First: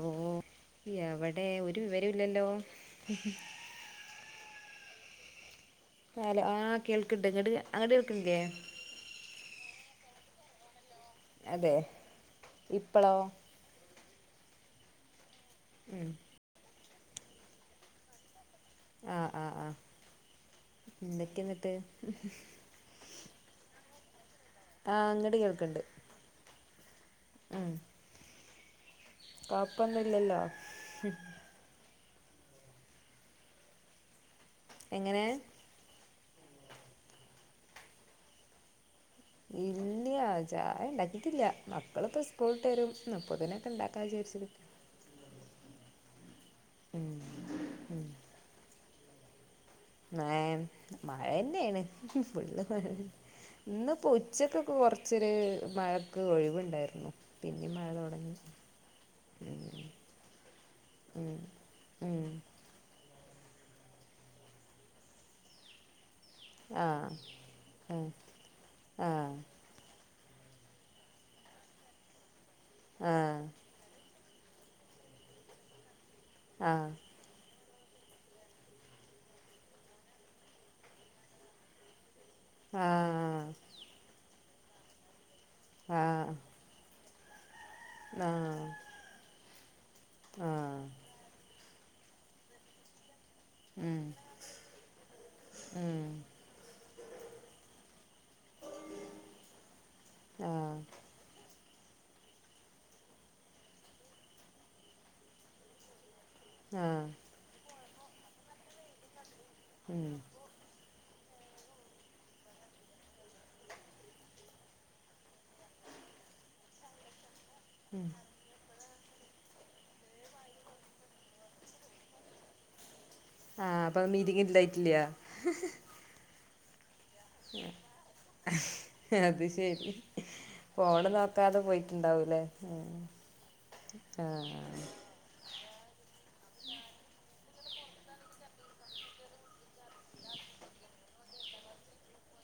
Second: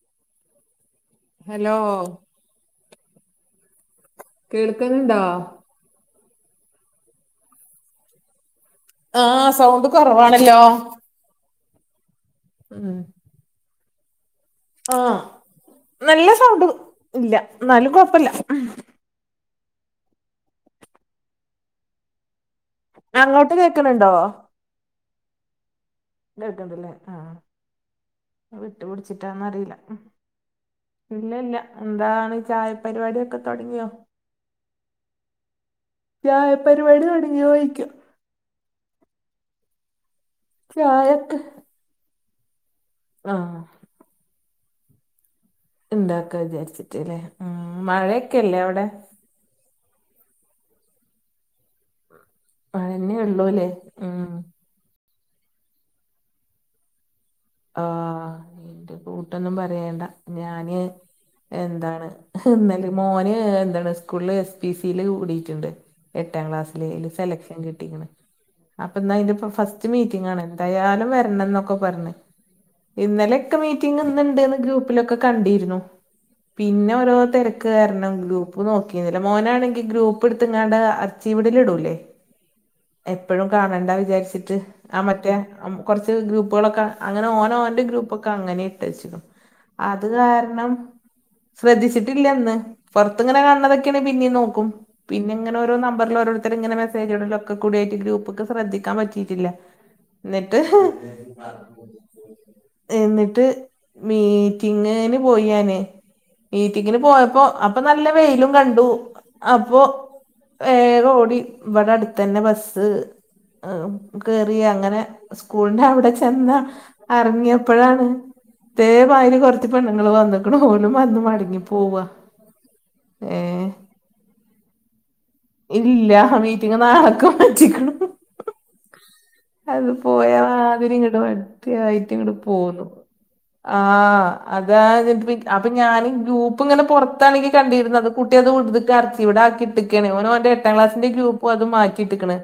ഓ എവിടെ ഹലോ ഒരു വിവരം ഇല്ലല്ലോ കേൾക്കുന്നുണ്ടോ ഹലോ ആഹ് കേൾക്കണ്ട് ഇങ്ങോട്ട് അങ്ങട്ട് കേൾക്കണില്ലേ ആഹ് സൗണ്ട് കോറവാണല്ലോ അതെ ഇപ്പാളോ ആഹ് ഉം നല്ല സൗണ്ട് ഇല്ല എന്നാലും കൊഴപ്പില്ല ആഹ് ആഹ് ആഹ് എന്തൊക്കെയ എന്നിട്ട് അങ്ങോട്ട് കേക്കണണ്ടോ ആഹ് അങ്ങട് കേൾക്കണ്ട് കേൾക്കുന്നുണ്ടല്ല ആഹ് വിട്ടു പിടിച്ചിട്ടാന്ന് ആറിയില്ല കൊഴപ്പൊന്നുല്ലല്ലോ ഇല്ല ഇല്ല എന്താണ് ചായ പരിപാടിയൊക്കെ തോടങ്ങിയോ എങ്ങനെ ചായപരിപാടി തൊടങ്ങിയാേയ്ക്ക ഇല്ല്യ ചായ ചായൊക്കെ ഇണ്ടാക്കിട്ടില്ല മക്കള് ഇപ്പോ സ്കൂള് വിട്ട് വരും ആ അപ്പത്തന്നെ ഒക്ക ഉണ്ടാക്കും [unintelligible] എന്താക്കാന്ന് വിചാരിച്ചിട്ടല്ലേ ഉം മഴയൊക്കെല്ലേ അവിടെ ഏഹ് മഴ തന്നെയാണ് എന്ത് പരിപാടി മഴന്നെ ഉള്ളൂല്ലേ ഇന്ന് ഇപ്പോ ഉം ഉച്ചക്ക് ഇന്ന് കൊറച്ചൊരു മഴക്ക് ഒഴിവുണ്ടായിരുന്നു പിന്നെ മഴ തുടങ്ങി ആഹ് ഇന്റെ കൂട്ടൊന്നും പറയണ്ട ഞാന് എന്താണ് ഉം ഹ് ഇന്നാല മോന് എന്താണ് സ്കൂളില് എസ് പി സില് കൂടിട്ടുണ്ട് എട്ടാം ക്ലാസ്സില് ആഹ് ല് സെലക്ഷൻ ആഹ് കിട്ടിക്ക്ണ് അപ്പന്നാ അയിന്റെ ആഹ് പൊ ഫസ് മീറ്റിംഗ് ആണ് എന്തായാലും വരണം എന്നൊക്കെ പറഞ്ഞ് ഇന്നലെ ആഹ് ഒക്ക മീറ്റിംഗ് ഇന്ന് ഉണ്ടന്ന് ഗ്രൂപ്പിലൊക്കെ കണ്ടിരുന്നു ആഹ് പിന്നെ ഓരോ തെര ക്ക് കാരണം ഗ്രൂപ്പ് നോക്കിന്നില്ല മോനാണെങ്കിൽ ഗ്രൂപ്പ് എടുത്ത് ഇങ്ങാട് അർച്ചീവിൽ ഇടൂലെ എപ്പഴും ആഹ് കാണണ്ട വിചാരിച്ചിട്ട് ആഹ് മറ്റേ ഉം കൊറച്ച് ആഹ് ഗ്രൂപ്പുകളൊക്കെ ഓന് ഓന്റെ ഗ്രൂപ്പ്‌ ഒക്കെ അങ്ങനെ ആഹ് ഇ ച്ചിടും അത് കാരണം ആഹ് ശ്രദ്ധിച്ചിട്ടില്ലന്ന് പുറത്തങ്ങനെ ക അതൊക്കെന്നെ ഉം പിന്നെയും നോക്കും പിന്നിങ്ങാനെ ഓരോ ഉം നമ്പറിൽ ഇവര് ഇങ്ങനെ മെസേജുകളൊക്കെ കൂടി ഗ്രൂപ്പ് ഒക്കെ ശ്രധിക്കാൻ പറ്റിട്ടില്ല ! ആഹ് ! ! ! ! ! ! ! ! ! എന്നിട്ട് മീറ്റിങ്ങിന് പോയി ഞാന് മീറ്റിങ്ങിന് ആഹ് പോയപ്പോ ഇപ്പ നല്ല വെെലും കണ്ടു അപ്പൊ ഉം വേഗം ഓടി ഇവിടെ അടുത്തന്നെ ബസ് കേറിയങ്ങനെ സ്കൂളിന്റെ അവിടെ ചെന്ന് അറിഞ്ഞയപ്പോഴാണ് തേമാതിരി കൊറച്ച് പെണ്ണങ്ങങ്ങള് വന്നുക്കുണു ഓലും വന്ന് മടങ്ങി പോവാ ഏഹ് ആഹ് അപ്പൊ മീറ്റിംഗ് ഇണ്ടായിട്ടില് യാ ഇല്ല മീറ്റിംഗ് നാളേക്ക് മാറ്റികുണു ട്ടത് ശരി മാതിരി ഫോണ് ഇങ്ങോട്ട് നോക്കാതെ പോയ്ട്ട്ണ്ടാവൂലേ ആഹ് അതായത് ഇപക് അപ്പൊ ഞാൻ ഈ ഗ്രൂപ്പ് ഇങ്ങനെ പുറത്താണ് കണ്ടിരുന്നത് കുട്ടി അത് ഉള്ളിക്കാക്കി ഇവിടെ ആക്കിട്ട് ട്ട്ക്കാണ് ഓന് ഓന്റെ എട്ടാം ക്ലാസ്സിന്റെ ഗ്രൂപ്പും അതു മാറ്റി ഇട്ട്ക്ക്ണ്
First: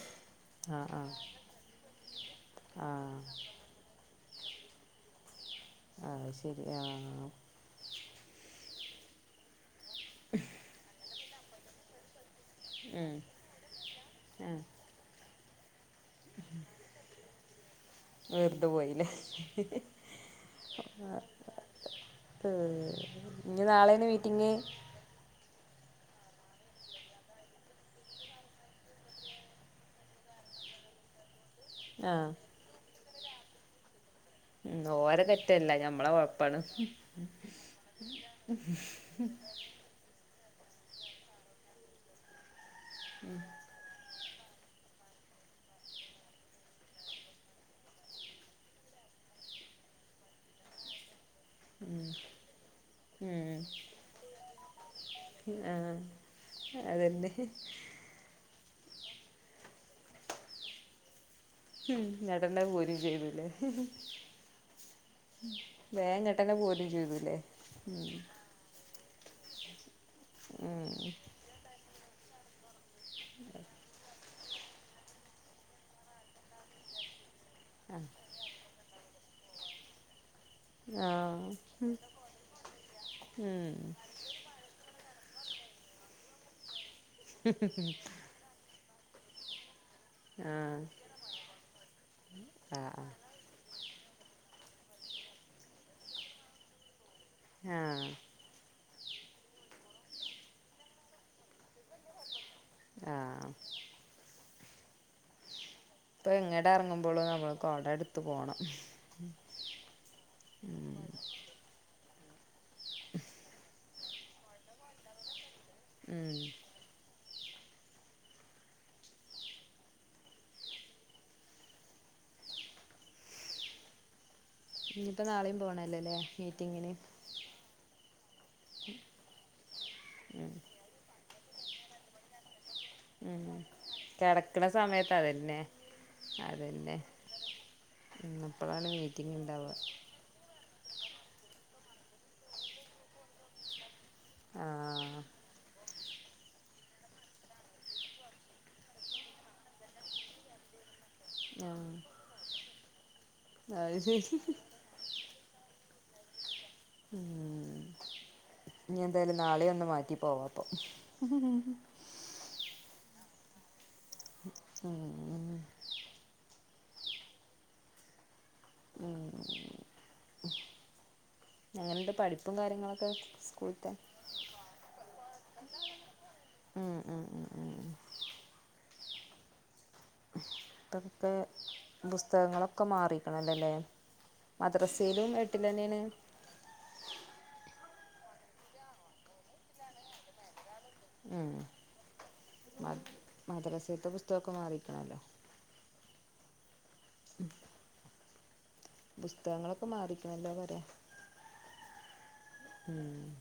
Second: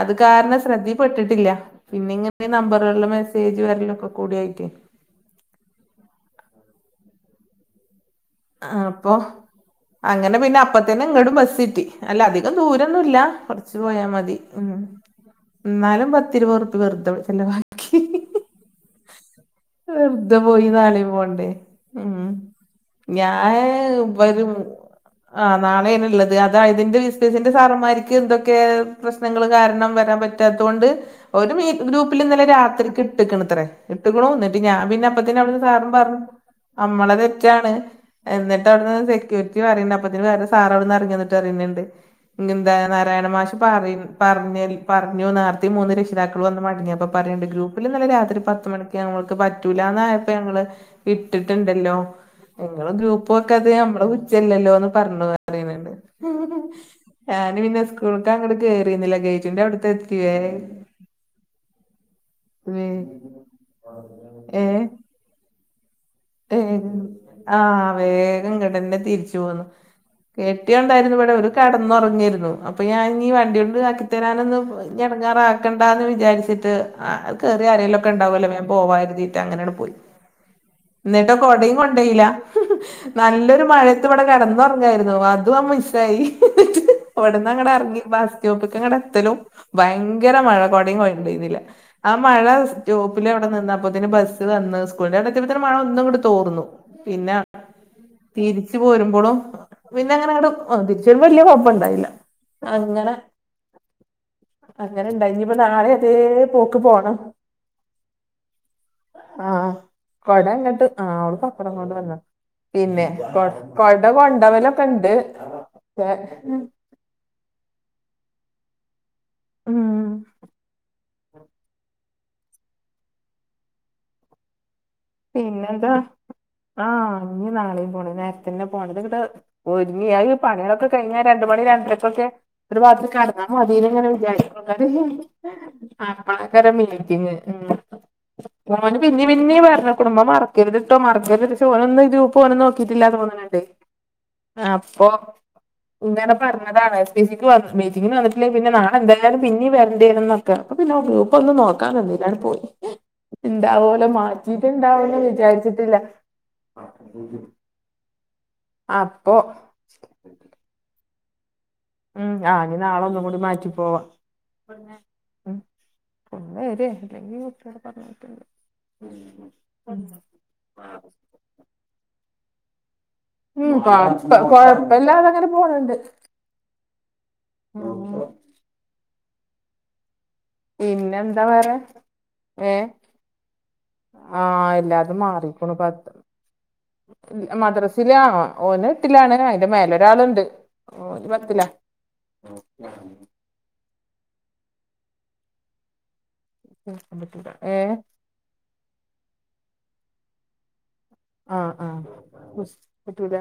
അത് കാരണം ആഹ് ആഹ് ശ്രദ്ധീപ്പെട്ട്ട്ടില്യ പിന്നെ ഇങ്ങനെ നമ്പറേള്ല് ആഹ് മെസ്സേജ് ആ വരലോക്കെ കൂടിയായിട്ട് ആഹ് ശരി ആഹ് അപ്പൊ അങ്ങനെ പിന്നെ അപ്പത്തന്നെ ഇങ്ങടും ബസ്സ്ട്ടി അല്ല അധികം ദൂരൊന്നു ഉം ഇല്ല കുറച്ച് പോയാ മതി ആഹ് ഉം എന്നാലും പ പത്തിരുവത് ഉർപ്യ വെറ്തെ ചെലവായി വെറ്തെ പോയിലേ വെറ്തെ പോയി നാളിംപോണ്ടേ ഉം ഞാൻ ഇഞ്ഞ് നാളേണ് മീറ്റിംഗ് വരും ആഹ് നാളേണ് ഇള്ളത് അതായതിൻ്റെ ബിസ്നസിന്റെ സാറന്മാര്ക്ക് എന്തൊക്കെ പ്രശ് പ്രശനങ്ങൾ കാരണം വരാൻ പറ്റാത്തുകൊണ്ട് ഒരു ഗ്രൂപ്പിൽ ആഹ് ഇന്നലെ രാത്രിക്ക് ഇട്ടക്കണത്രേ ഇട്ട്ക്ക്ണു ന്നിട്ട് ഉം ഞാംപിന്നെ ഓരെ അപ്പതന്നെ അവിട്ന്ന് തെറ്റല്ല സാറും ഞമ്മളെ പറഞ്ഞു കൊഴപ്പാണ് അമ്മളെ തെറ്റാണ് എന്നിട്ട് അവിട്ന്ന് സെക്യൂര് പറണ്ട് അപ്പത്തിന് വേറെ സാറാവിടുന്ന് ഇറങ്ങി വന്നിട്ട് പറയുന്നുണ്ട് എന്താ നാരായണമാ മാഷ് പറയും പറഞ്ഞ പറഞ്ഞു നേർത്തെ മൂന്ന് രക്ഷിതാക്കൾ വന്ന് മടങ്ങ്യപ്പോ അപ്പൊ പറയണ്ട് ഗ്രൂപ്പിൽ ഇന്നലെ രാത്രി പത്ത് മണിക്ക് നമ്മൾ ഇക്ക് പറ്റൂലന്നായപ്പോ ഞങ്ങള് ഇട്ടിട്ടുണ്ടല്ലോ ഇങ്ങള് ഉം ഗ്രൂപ്പാേക്കാത്തത് ഞമ്മളെ കുറ്റല്ലല്ലോന്ന് പർണു ആഹ് [unintelligible] മാമ് അതന്നെ ഹ് ഞങ്ങള്പിന്നെ സ്കൂൾക്കങ്ങട് കേറീന്നില ഗൈറ്റിന്റെ അവ്ട്ക്കെത്തി ഏ ഉ ഇങ്ങടന്നെ പോരും ചെയ്തുല്ലേ വേം ഇങ്ങട്ട് തേങ്ങണം ആഹ് വേഗം ഇങ്ങട്ടന്നെ തിരിച്ചുപോന്നു ഉം കെട്യൊണ്ടായിരുന്നു ഇവിടം ഓരു കടന്നുറങ്ങിരുന്നു അപ്പൊ ഞാൻ ഇനീ വണ്ടിയൊണ്ട് ആക്കി തെരാനൊന്നും ഞ് എടങ്ങാറാക്കണ്ടാന്ന് വിചാരിച്ചിട്ട് ആഹ് കേറിയാആരേലൊക്കെ ഇണ്ടാവൊല്ലോ മേമ് പോവാരുതീട്ടങ്ങനെണ്പോയി ഇന്നിട്ടോ ആഹ് കൊടേം കൊണ്ടോയില്ല നല്ലൊരു ഉം മഴയത്ത് ഇവിടെ കിടന്ന ഒറങ്ങ പുവ്വാരിന്നു അതുംമിസ്സായി ഹ്ഹ്ഹ്ഹ് അവ്ട്ന്നങ്ങടറങ്ങി ബസ് സ്റ്റോപ്പിക്കങ്ങട് എത്തലും ഭയങ്കര ങ്കര മഴ ആഹ് കൊടിം കൊണ്ടേയ്ന്നില ആഹ് മഴ ആഹ് സ്‌റ്റോപ്പിലവടെ നിന്ന അപ്പത്തിന് ബസ് വന്ന് സ്കൂളിന്റെ അവിടെ എത്തിയപ്പത്തിനും മഴ ഒന്നു ഇങ്ങട്ട് തോർന്നു പിന്നെ ആഹ തിരിച്ചു പോരുമ്പോഴും പിന്നെ അങ്ങനെ ഇവടെ തിരിച്ചുവരുമ്പൊ വെല്യ കാെഴപ്പണ്ടായില അങ്ങനെ ആഹ് അങ്ങനെ ഇണ്ടായി ഇഞ്ഞ്പ്പോ നാളെ അതേ ഇപ്പൊ എങ്ങടെ പോക്ക് പോണം ഇറങ്ങുമ്പോളും നമ്മൾ കൊട ഇടുത്ത് പോണം ന്നാഇങ്ങട്ട് ആഹ് അവള് പപ്പടം കൊണ്ട് വന്ന പിന്നെ കൊ കൊട കൊണ്ടവലൊക്കെണ്ട് പേ ഉം ഹ് ഉം ഇനിയിപ്പോൾ നാളെയും പോണല്ലോ അല്ലേ മീറ്റിങ്ങിന് ഇന്നി നാളെയും പോണം ഈ നേരത്തന്നെ പോണം ഒരുങ്ങി അത് ഈ പണിയാളൊക്കെ കഴിഞ്ഞാ രണ്ടു മണി രണ്ടരക്കൊക്കെ ഒരു ഭാഗത്ത് ഉം കെടന്നാ മതിന്നിങ്ങനെ കെടക്കണ വിചാരിക്കും സമയത്ത് അതന്നെ അപ്പളേക്കാരം അതന്നെ മീറ്റിംഗ് ഉം അപ്പളാണ് മോന് പിന്നേ മീറ്റിംഗ് പിന്നേം ഇണ്ടാവ പറഞ്ഞ് ഉമ്മ മറക്കരുത്ട്ടോ മറക്കരുത് പക്ഷേ ഓന് ഒന്നും ഈ ഗ്രൂപ്പ് ഓനും നോക്കിയിട്ടില്ലാന്ന് തേന്നണണ്ട് അപ്പൊ ആഹ് ഇങ്ങനെ പറഞ്ഞ അതാണ് എസ് ബി സിക്ക് മീറ്റിംഗിന് വന്നിട്ടില്ലേ പിന്നെ നാളെ എന്തായാലും പിന്നെ വരേണ്ടി വരുംന്നൊക്കെ അപ്പൊ പിന്നെ അപ്പ ഒന്നും നോക്കാൻ നിന്നില്ല അങ്ങട് പോയി അത് ഇണ്ടാവോലോ ശരി മാറ്റിട്ടുണ്ടാവുന്നു വിചാരിച്ചിട്ടില്ല ഉം ഇനി അപ്പൊ എന്തായാലും നാളെ ഒന്ന് മാറ്റി പോവാ അപ്പൊ [inaudible] ഉം ആഹ് ഇനി നാളൊന്നും കൂടി മാറ്റി പോവാ [unintelligible] എങ്ങനെണ്ട് പഠിപ്പും കാര്യങ്ങളൊക്കെ? ഉം സ്കൂൾത്തെ കൊഴപ്പ കൊഴപ്പല്ലാതങ്ങനെ പോണണ്ട് ആഹ് ആഹ് [inaudible] ഇപ്പതക്കെ പിന്നെന്താ വേറെ പുസ്തകങ്ങളൊക്കെ മാറിക്ക്ണലൊല്ലേ ആഹ് എല്ലാതും മാറിക്ണു പ മദ്രാസില ആ ഓന് എട്ടിലാണ് അയിന്റെ മേലൊരാളുണ്ട്. ഓ ന് പത്ത്ലാ? മദ്രസേത്തെ പുസ്തകൊക്കെ മാറിക്ക്ണല്ലൊ ഏ പുസ്തകങ്ങളൊക്കെ മാറിക്ക്ണല്ലോ പറയ. ആ ആ പറ്റൂല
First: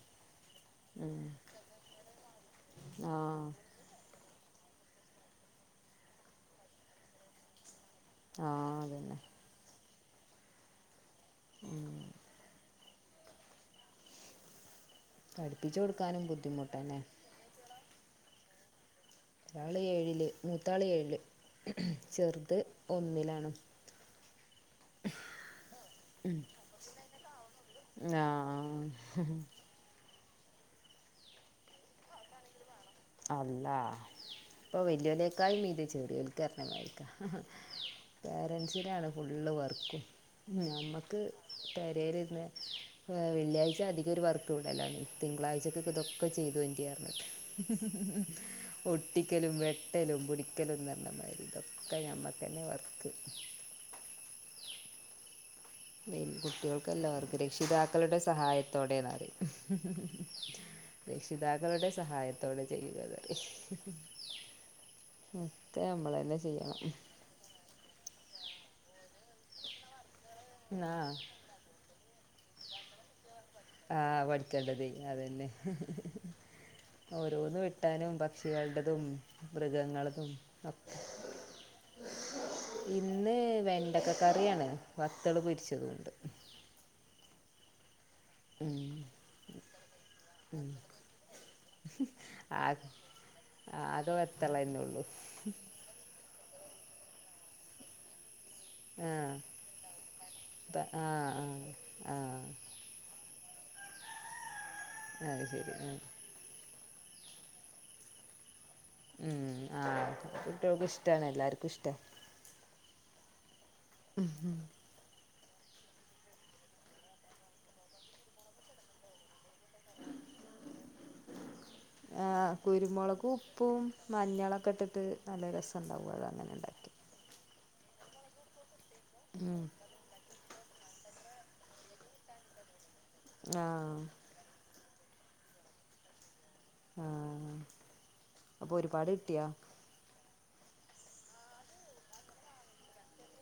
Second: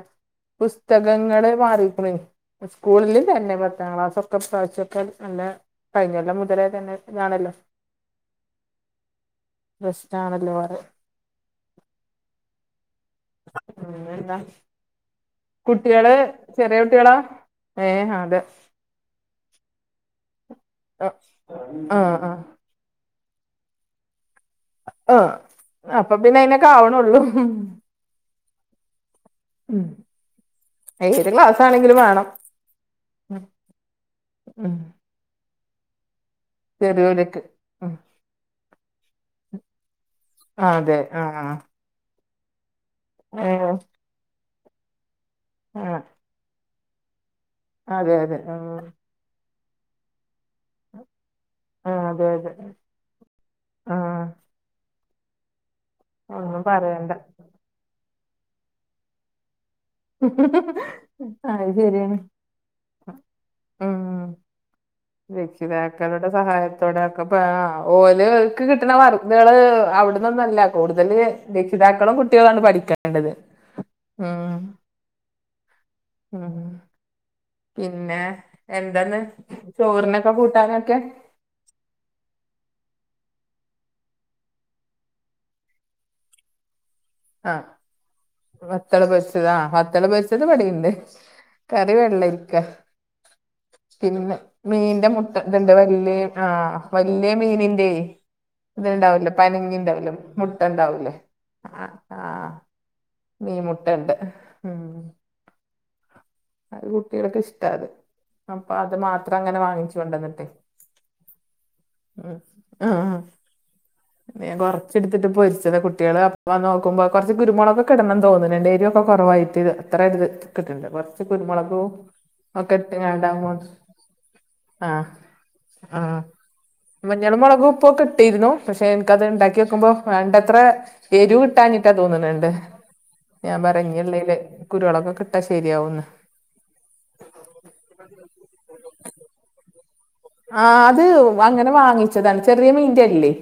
ഉം പുസ്തകങ്ങള് മാറിക്ക് ണെയ് സ്കൂളിൽ ആഹ് തന്നെ. പത്താം ക്ലാസൊക്കെ ഈപ്രാവിശ്യക്കെ നല്ല കഴിഞ്ഞൊല്ലം മുതലേ തന്നെ ഇതാണല്ലോ ആഹ് അതുതന്നെ. പ്രശ്നാണല്ലോ പറയ [inaudible] ഉം പിന്നെന്താ പഠിപ്പിച്ചു കുടട്വള് കൊടുക്കാനും ചെറിയ ബുദ്ധിമുട്ടന്നെ കുട്ടികളാ? ഏഹ് അതെ ഒരാള് ഏഴില് മൂത്താള് ഏഴില് ആ ആ ചെറുത് ഒന്നിലാണ്. ആ അപ്പൊ പിന്നെ അയിനൊക്കെ ആവണൊള്ളൂ ഞാ ഹ ഉം ഏത് ക്ലാസാണെങ്കിലും വേണം അല്ല ഉം ഇപ്പൊ വല്യോലെ [unintelligible] ചെറിയോൽക്ക് പറഞ്ഞ മായിരിക്കാ ചെറിയോലക്ക് ഉം പേരന്സിനാണ് ഫുള്ള് വർക്കും ആഹ് അതെ ഞമ്മക്ക്. ആഹ് പെരേലിരുന്ന് ഏഹ് വെള്ളിയാഴ്ച അധി കൊരു വർക്ക് വിടെലാണ് തിങ്കളാഴ്ചക്ക് ഇത്. ആഹ് ഒക്കെ ചെയ്ത് അതെ അതെ [unintelligible] ആഹ് ഒട്ടിക്കലും വെട്ടലും പുടിക്കലും പറഞ്ഞമാതിരി ഇതൊക്കെ ആഹ് അതെ അതെ ഞമ്മക്കന്നെ വർക്ക്. ആഹ് ഒന്നും കുട്ടികൾക്കല്ല പറയണ്ട വർക്ക് രക്ഷിതാക്കളുടെ സഹായത്തോടെന്നാ പറയാ അത് രക്ഷിതാക്കളുടെ ശരിയാണ് സഹായത്തോടെ ചെയ്യുകന്നറിയും ഉം ഉം ഒക്കേ ഞമ്മളന്നെ ചെയ്യണം. പ്പ ഓല് ക്കുകൾക്ക് കിട്ടുന്ന വർക്കുകള് അവിടുന്നൊന്നല്ല കൂടുതല് ആ രക്ഷിതാക്കളും കുട്ടികളാണ് പഠിക്കേണ്ടത്. ആ ഉം പഠിക്കേണ്ടത് അതന്നെ. ഉം ഓരോന്ന് വെട്ടാനും പിന്നെ പക്ഷികളടതും എന്താന്ന് മൃഗങ്ങളടതും ചോറിനൊക്കെ കൂട്ടാനൊക്കെ ഒക്കെ ഇന്ന് വെണ്ടക്കക്കറിയാണ് വത്തള് പൊരിച്ചതുണ്ട് ആ ഉം. വത്തള് പൊരിച്ചതാ വത്തള് പൊരിച്ചതിവിടിണ്ട് കറി വെള്ളരിക്ക ആകെ ആകെ പിന്നെ വത്തള തന്നെ ഉള്ളൂ മീന്റെ മുട്ട [unintelligible] വല്യ ആഹ് വല്യ മീനിന്റെ ആ ഇത്ണ്ടാവില്ലേ പനഞ്ഞിണ്ടാവലോ മുട്ട പ- ആ ഇണ്ടാവില്ലേ ആ മീ മുട്ടണ്ട് ഉം ആഹ് ശരി ആഹ് അത് കുട്ടികള്ക്ക് ഇഷ്ട അത്. അപ്പൊ അത് മാത്രം ഉം. അങ്ങനെ ആ വാങ്ങിച്ച് കൊണ്ടന്നിട്ടെ. കുട്ടികൾക്ക് ഇഷ്ടമാണ് എല്ലാവർക്കും ഇഷ്ടമാണ് മ് ആ [unintelligible] ചെടുത്തിട്ട് പൊരിച്ചതാ കുട്ടികള് അപ്പം നോക്കുമ്പോ കുറച്ചു കുരുമുളക്കെിടണംന്ന് തോന്നുന്നണ്ട് എരുക്കെ കൊറവായിട്ട് എത്ര ഇത് കിട്ടണ്ട് കുറച്ച് കുരുമുളകും ആഹ് ഒക്കെ കുരുമുളകും, ഇട്ട്ങ്ങാണ്ടാവുമ്പോ ഉപ്പും, മഞ്ഞളൊക്കെ ആ ഇട്ടിട്ട് നല്ല രസം ഉണ്ടാവും ആ അത് അങ്ങനെ ണ്ടാക്കിയാ മഞ്ഞളും, മുളക്, ഉപ്പൊക്കെട്ടിരുന്നു. പക്ഷെ എനിക്കത് ഇണ്ടാക്കി ഉം. നോക്കുമ്പോ വേണ്ടത്ര എരുവ് കിട്ടാഞ്ഞിട്ടാ തോന്നണണ്ട് ഞാൻ ആ പറയഞ്ഞിളില് കുരുമുളകൊക്കെ ഇട്ടാ ശരിയാകുന്ന് ആഹ് അപ്പൊ ഒരുപാട് കിട്ടിയോ ആഹ് അത് അങ്ങനെ വാങ്ങിച്ചതാണ് ചെറിയമീന്റെ അല്ലേയ്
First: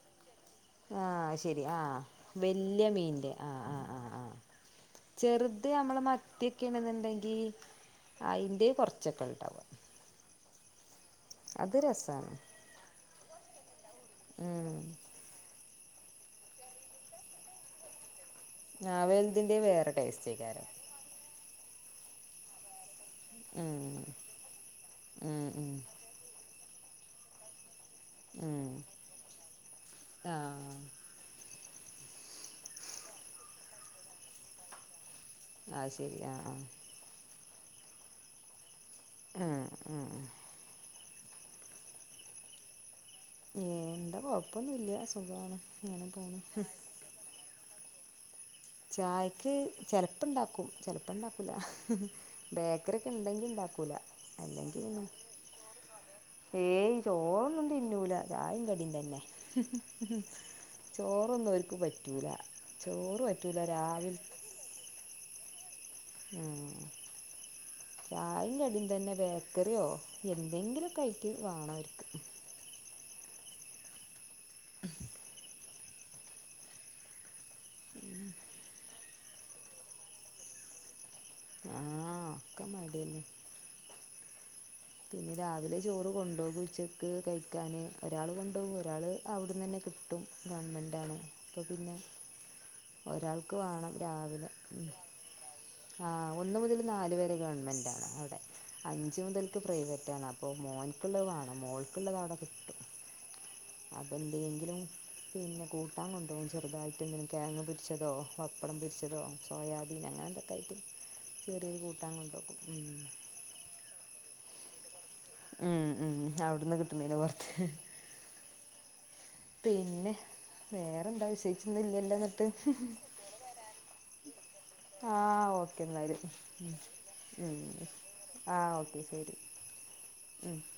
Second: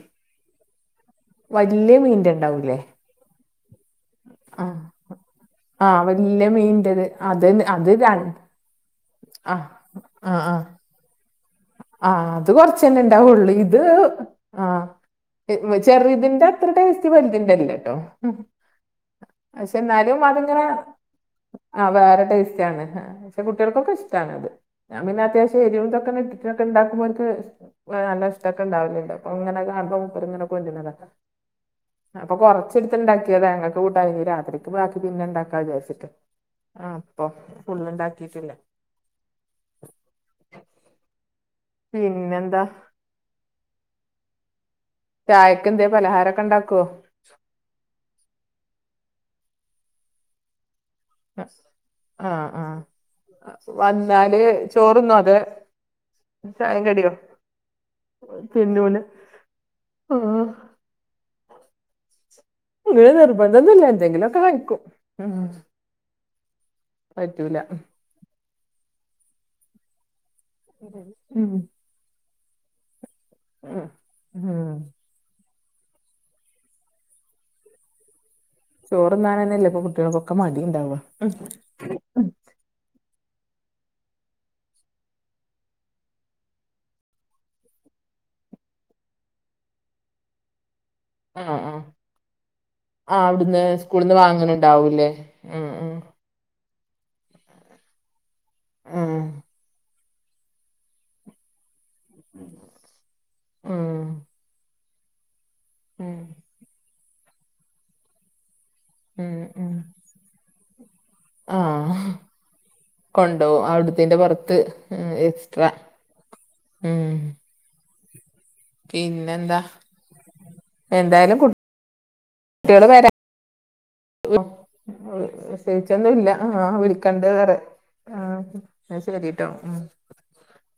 ആഹ് അശെരി ആഹ് മീന്റെ ഉണ്ടാവൂലേ വെല്യെ മീൻ്റെ ആഹഹ് ആഹ് ആഹ് ആഹ് ആ ചെറുത് ആ നമ്മള് വല്യ മീന്റത് മത്തിക്കെണെന്നണ്ടെങ്കി അതിന്റെ കുറ ആഹ് ആഹ് ആഹ് അത് ആഹ് രസാണ് അത് കൊറച്ചന്നെ ഇണ്ടാവൊ ള്ളു ഇത് ഉം ആഹ് ചെറുതിന്റെ അത്ര ടേസ്റ്റ് വല്തിന്റെ ഇല്ലട്ടോ ആഹ് വെല്തിന്റെ വേറെ ടേസ്റ്റക്കാരം ആഹ്‌ വേറെ ടേസ്റ്റാണ് പക്ഷെ ഉം കുട്ടികൾക്കൊക്കെ ഇഷ്ടാണ്ണത് ഞാൻ പിന്നെ ഉം അത്യാവശ്യം ഉം എരിവുതൊക്കെ ഇട്ട് ഉണ്ടാക്കുമ്പോര്ക്ക് നല്ല ഇഷ്ടൊക്കെ ഉം ഉണ്ടാവലണ്ട് അപ്പൊ ഇങ്ങനെെ കാണുമ്പോ മൂപ്പര് ഇങ്ങനെ ആഹ് കൊണ്ട്ര്ന്നതാ അപ്പൊ കൊറച്ചെടത്ത്ണ്ടക്കിയതാ ഞങ്ങൾക്ക് കൂട്ടാൻ ഇനി രാത്രിക്ക് ബാക്കി പിന്നെ ഇണ്ടാ ക്കാ അത് വിചാരിച്ചിട്ട് ശരി ആഹ് അപ്പൊ ഫുള്ള് ഉണ്ടാക്കിട്ടില്ല ഉം ഉം പിന്നെന്താ എന്താ കൊഴപ്പൊന്നുംല്ല സുഖാണ് ചായക്ക് എന്തേ ഇങ്ങനെ പോണ് പലഹാരമൊക്കെ ഉണ്ടാക്കുവോ ചായക്ക് ചിലപ്പുണ്ടാക്കും ചെലപ്പണ്ടാക്കൂല ആ ആ ബേക്കറിയൊക്കെണ്ടെങ്കി ഇണ്ടാക്കൂല വന്നാല് അല്ലെങ്കി പിന്നെ ചോറുന്നോ അത് ചായയും ഏയ് കടിയോ ചോറോന്നും തിന്നൂല ചായും കടിയ തിന്നൂല തന്നെ ആ [unintelligible] ചോറൊന്നും ഓർക്ക് പറ്റൂല ചോറ് പറ്റൂല ന്തന്നല്ല രാവിൽ എന്തെങ്കിലുംക്ക കഴിക്കും ഉം ഉം പറ്റൂല ചായ കടിം തന്നെ ബേക്കറിയോ എന്തെങ്കിലുക്കെ ആയിട്ട് ഉം. വേണം അവർക്ക് [unintelligible] [inaudible] ഉം ചോറുംന്നാണന്നെയല്ല ഇപ്പൊ കുട്ടികൾക്കൊക്കെ മടിണ്ടാവ ആഹ് ഒക്കെ മടിന്നെ പിന്നെ രാവിലെ ചോറ് കൊണ്ടോകും ഉച്ചക്ക് കഴിക്കാൻ ഒരാൾ കൊണ്ടോകും ഒരാൾ അവിടുന്നന്നെ കിട്ടും ഗവൺമെന്റൊണ് ആ അപ്പൊ ആ പിന്നെ ആ ഒരാൾക്ക് അവിടുന്ന് വാണം സ്കൂളിൽ നിന്ന് രാവിലെന്നെ വാങ്ങണുണ്ടാവൂലേ ഉം ഉം ആഹ് ഒന്ന് മുതൽ നാല് വരെ ഗവൺമെന്റാണ് അവിടെ ഉം അഞ്ച് മുതൽ റ്റാണ് അപ്പോൾ മോനക്കുള്ളത് വാണം മോൾക്കുള്ളത് അവിടെ കിട്ടും ഉം അപ്പ എന്തെങ്കിലും പിന്നെ കൂട്ടാൻ ഉം കൊണ്ടോവും ചെറുതായിട്ട് എന്തെങ്കിലും കേങ്ങ് പൊരിച്ചതോ പപ്പടം പൊരിച്ച തോ ഉം ഉം സോയാബീൻ അങ്ങനെ എന്തൊക്കൊയിട്ടും ചെറിയരു കൂട്ടാൻ കൊണ്ടോക്കും ഓ അവിടത്തിന്റെ പുറത്ത് എക്സ്ട്രാ ഉം ഉം അവിടുന്ന് ഉം കിട്ടുന്നതിന് പുറത്ത് പിന്നെ എന്താ പിന്നെ വേറെന്താ എന്തായാലും വിശേഷിച്ചൊന്നും ഇല്ലല്ലോ എന്നിട്ട് കുട്ടികള് വരാ ആഹ് ഓക്കെ പ്രത്യേകിച്ചൊന്നും എന്നാല് ഇല്ല ആഹ് വിളിക്കണ്ട വെറെ ഉം ആഹ് എന്ന ശരി കേട്ടോ ഉം ഉം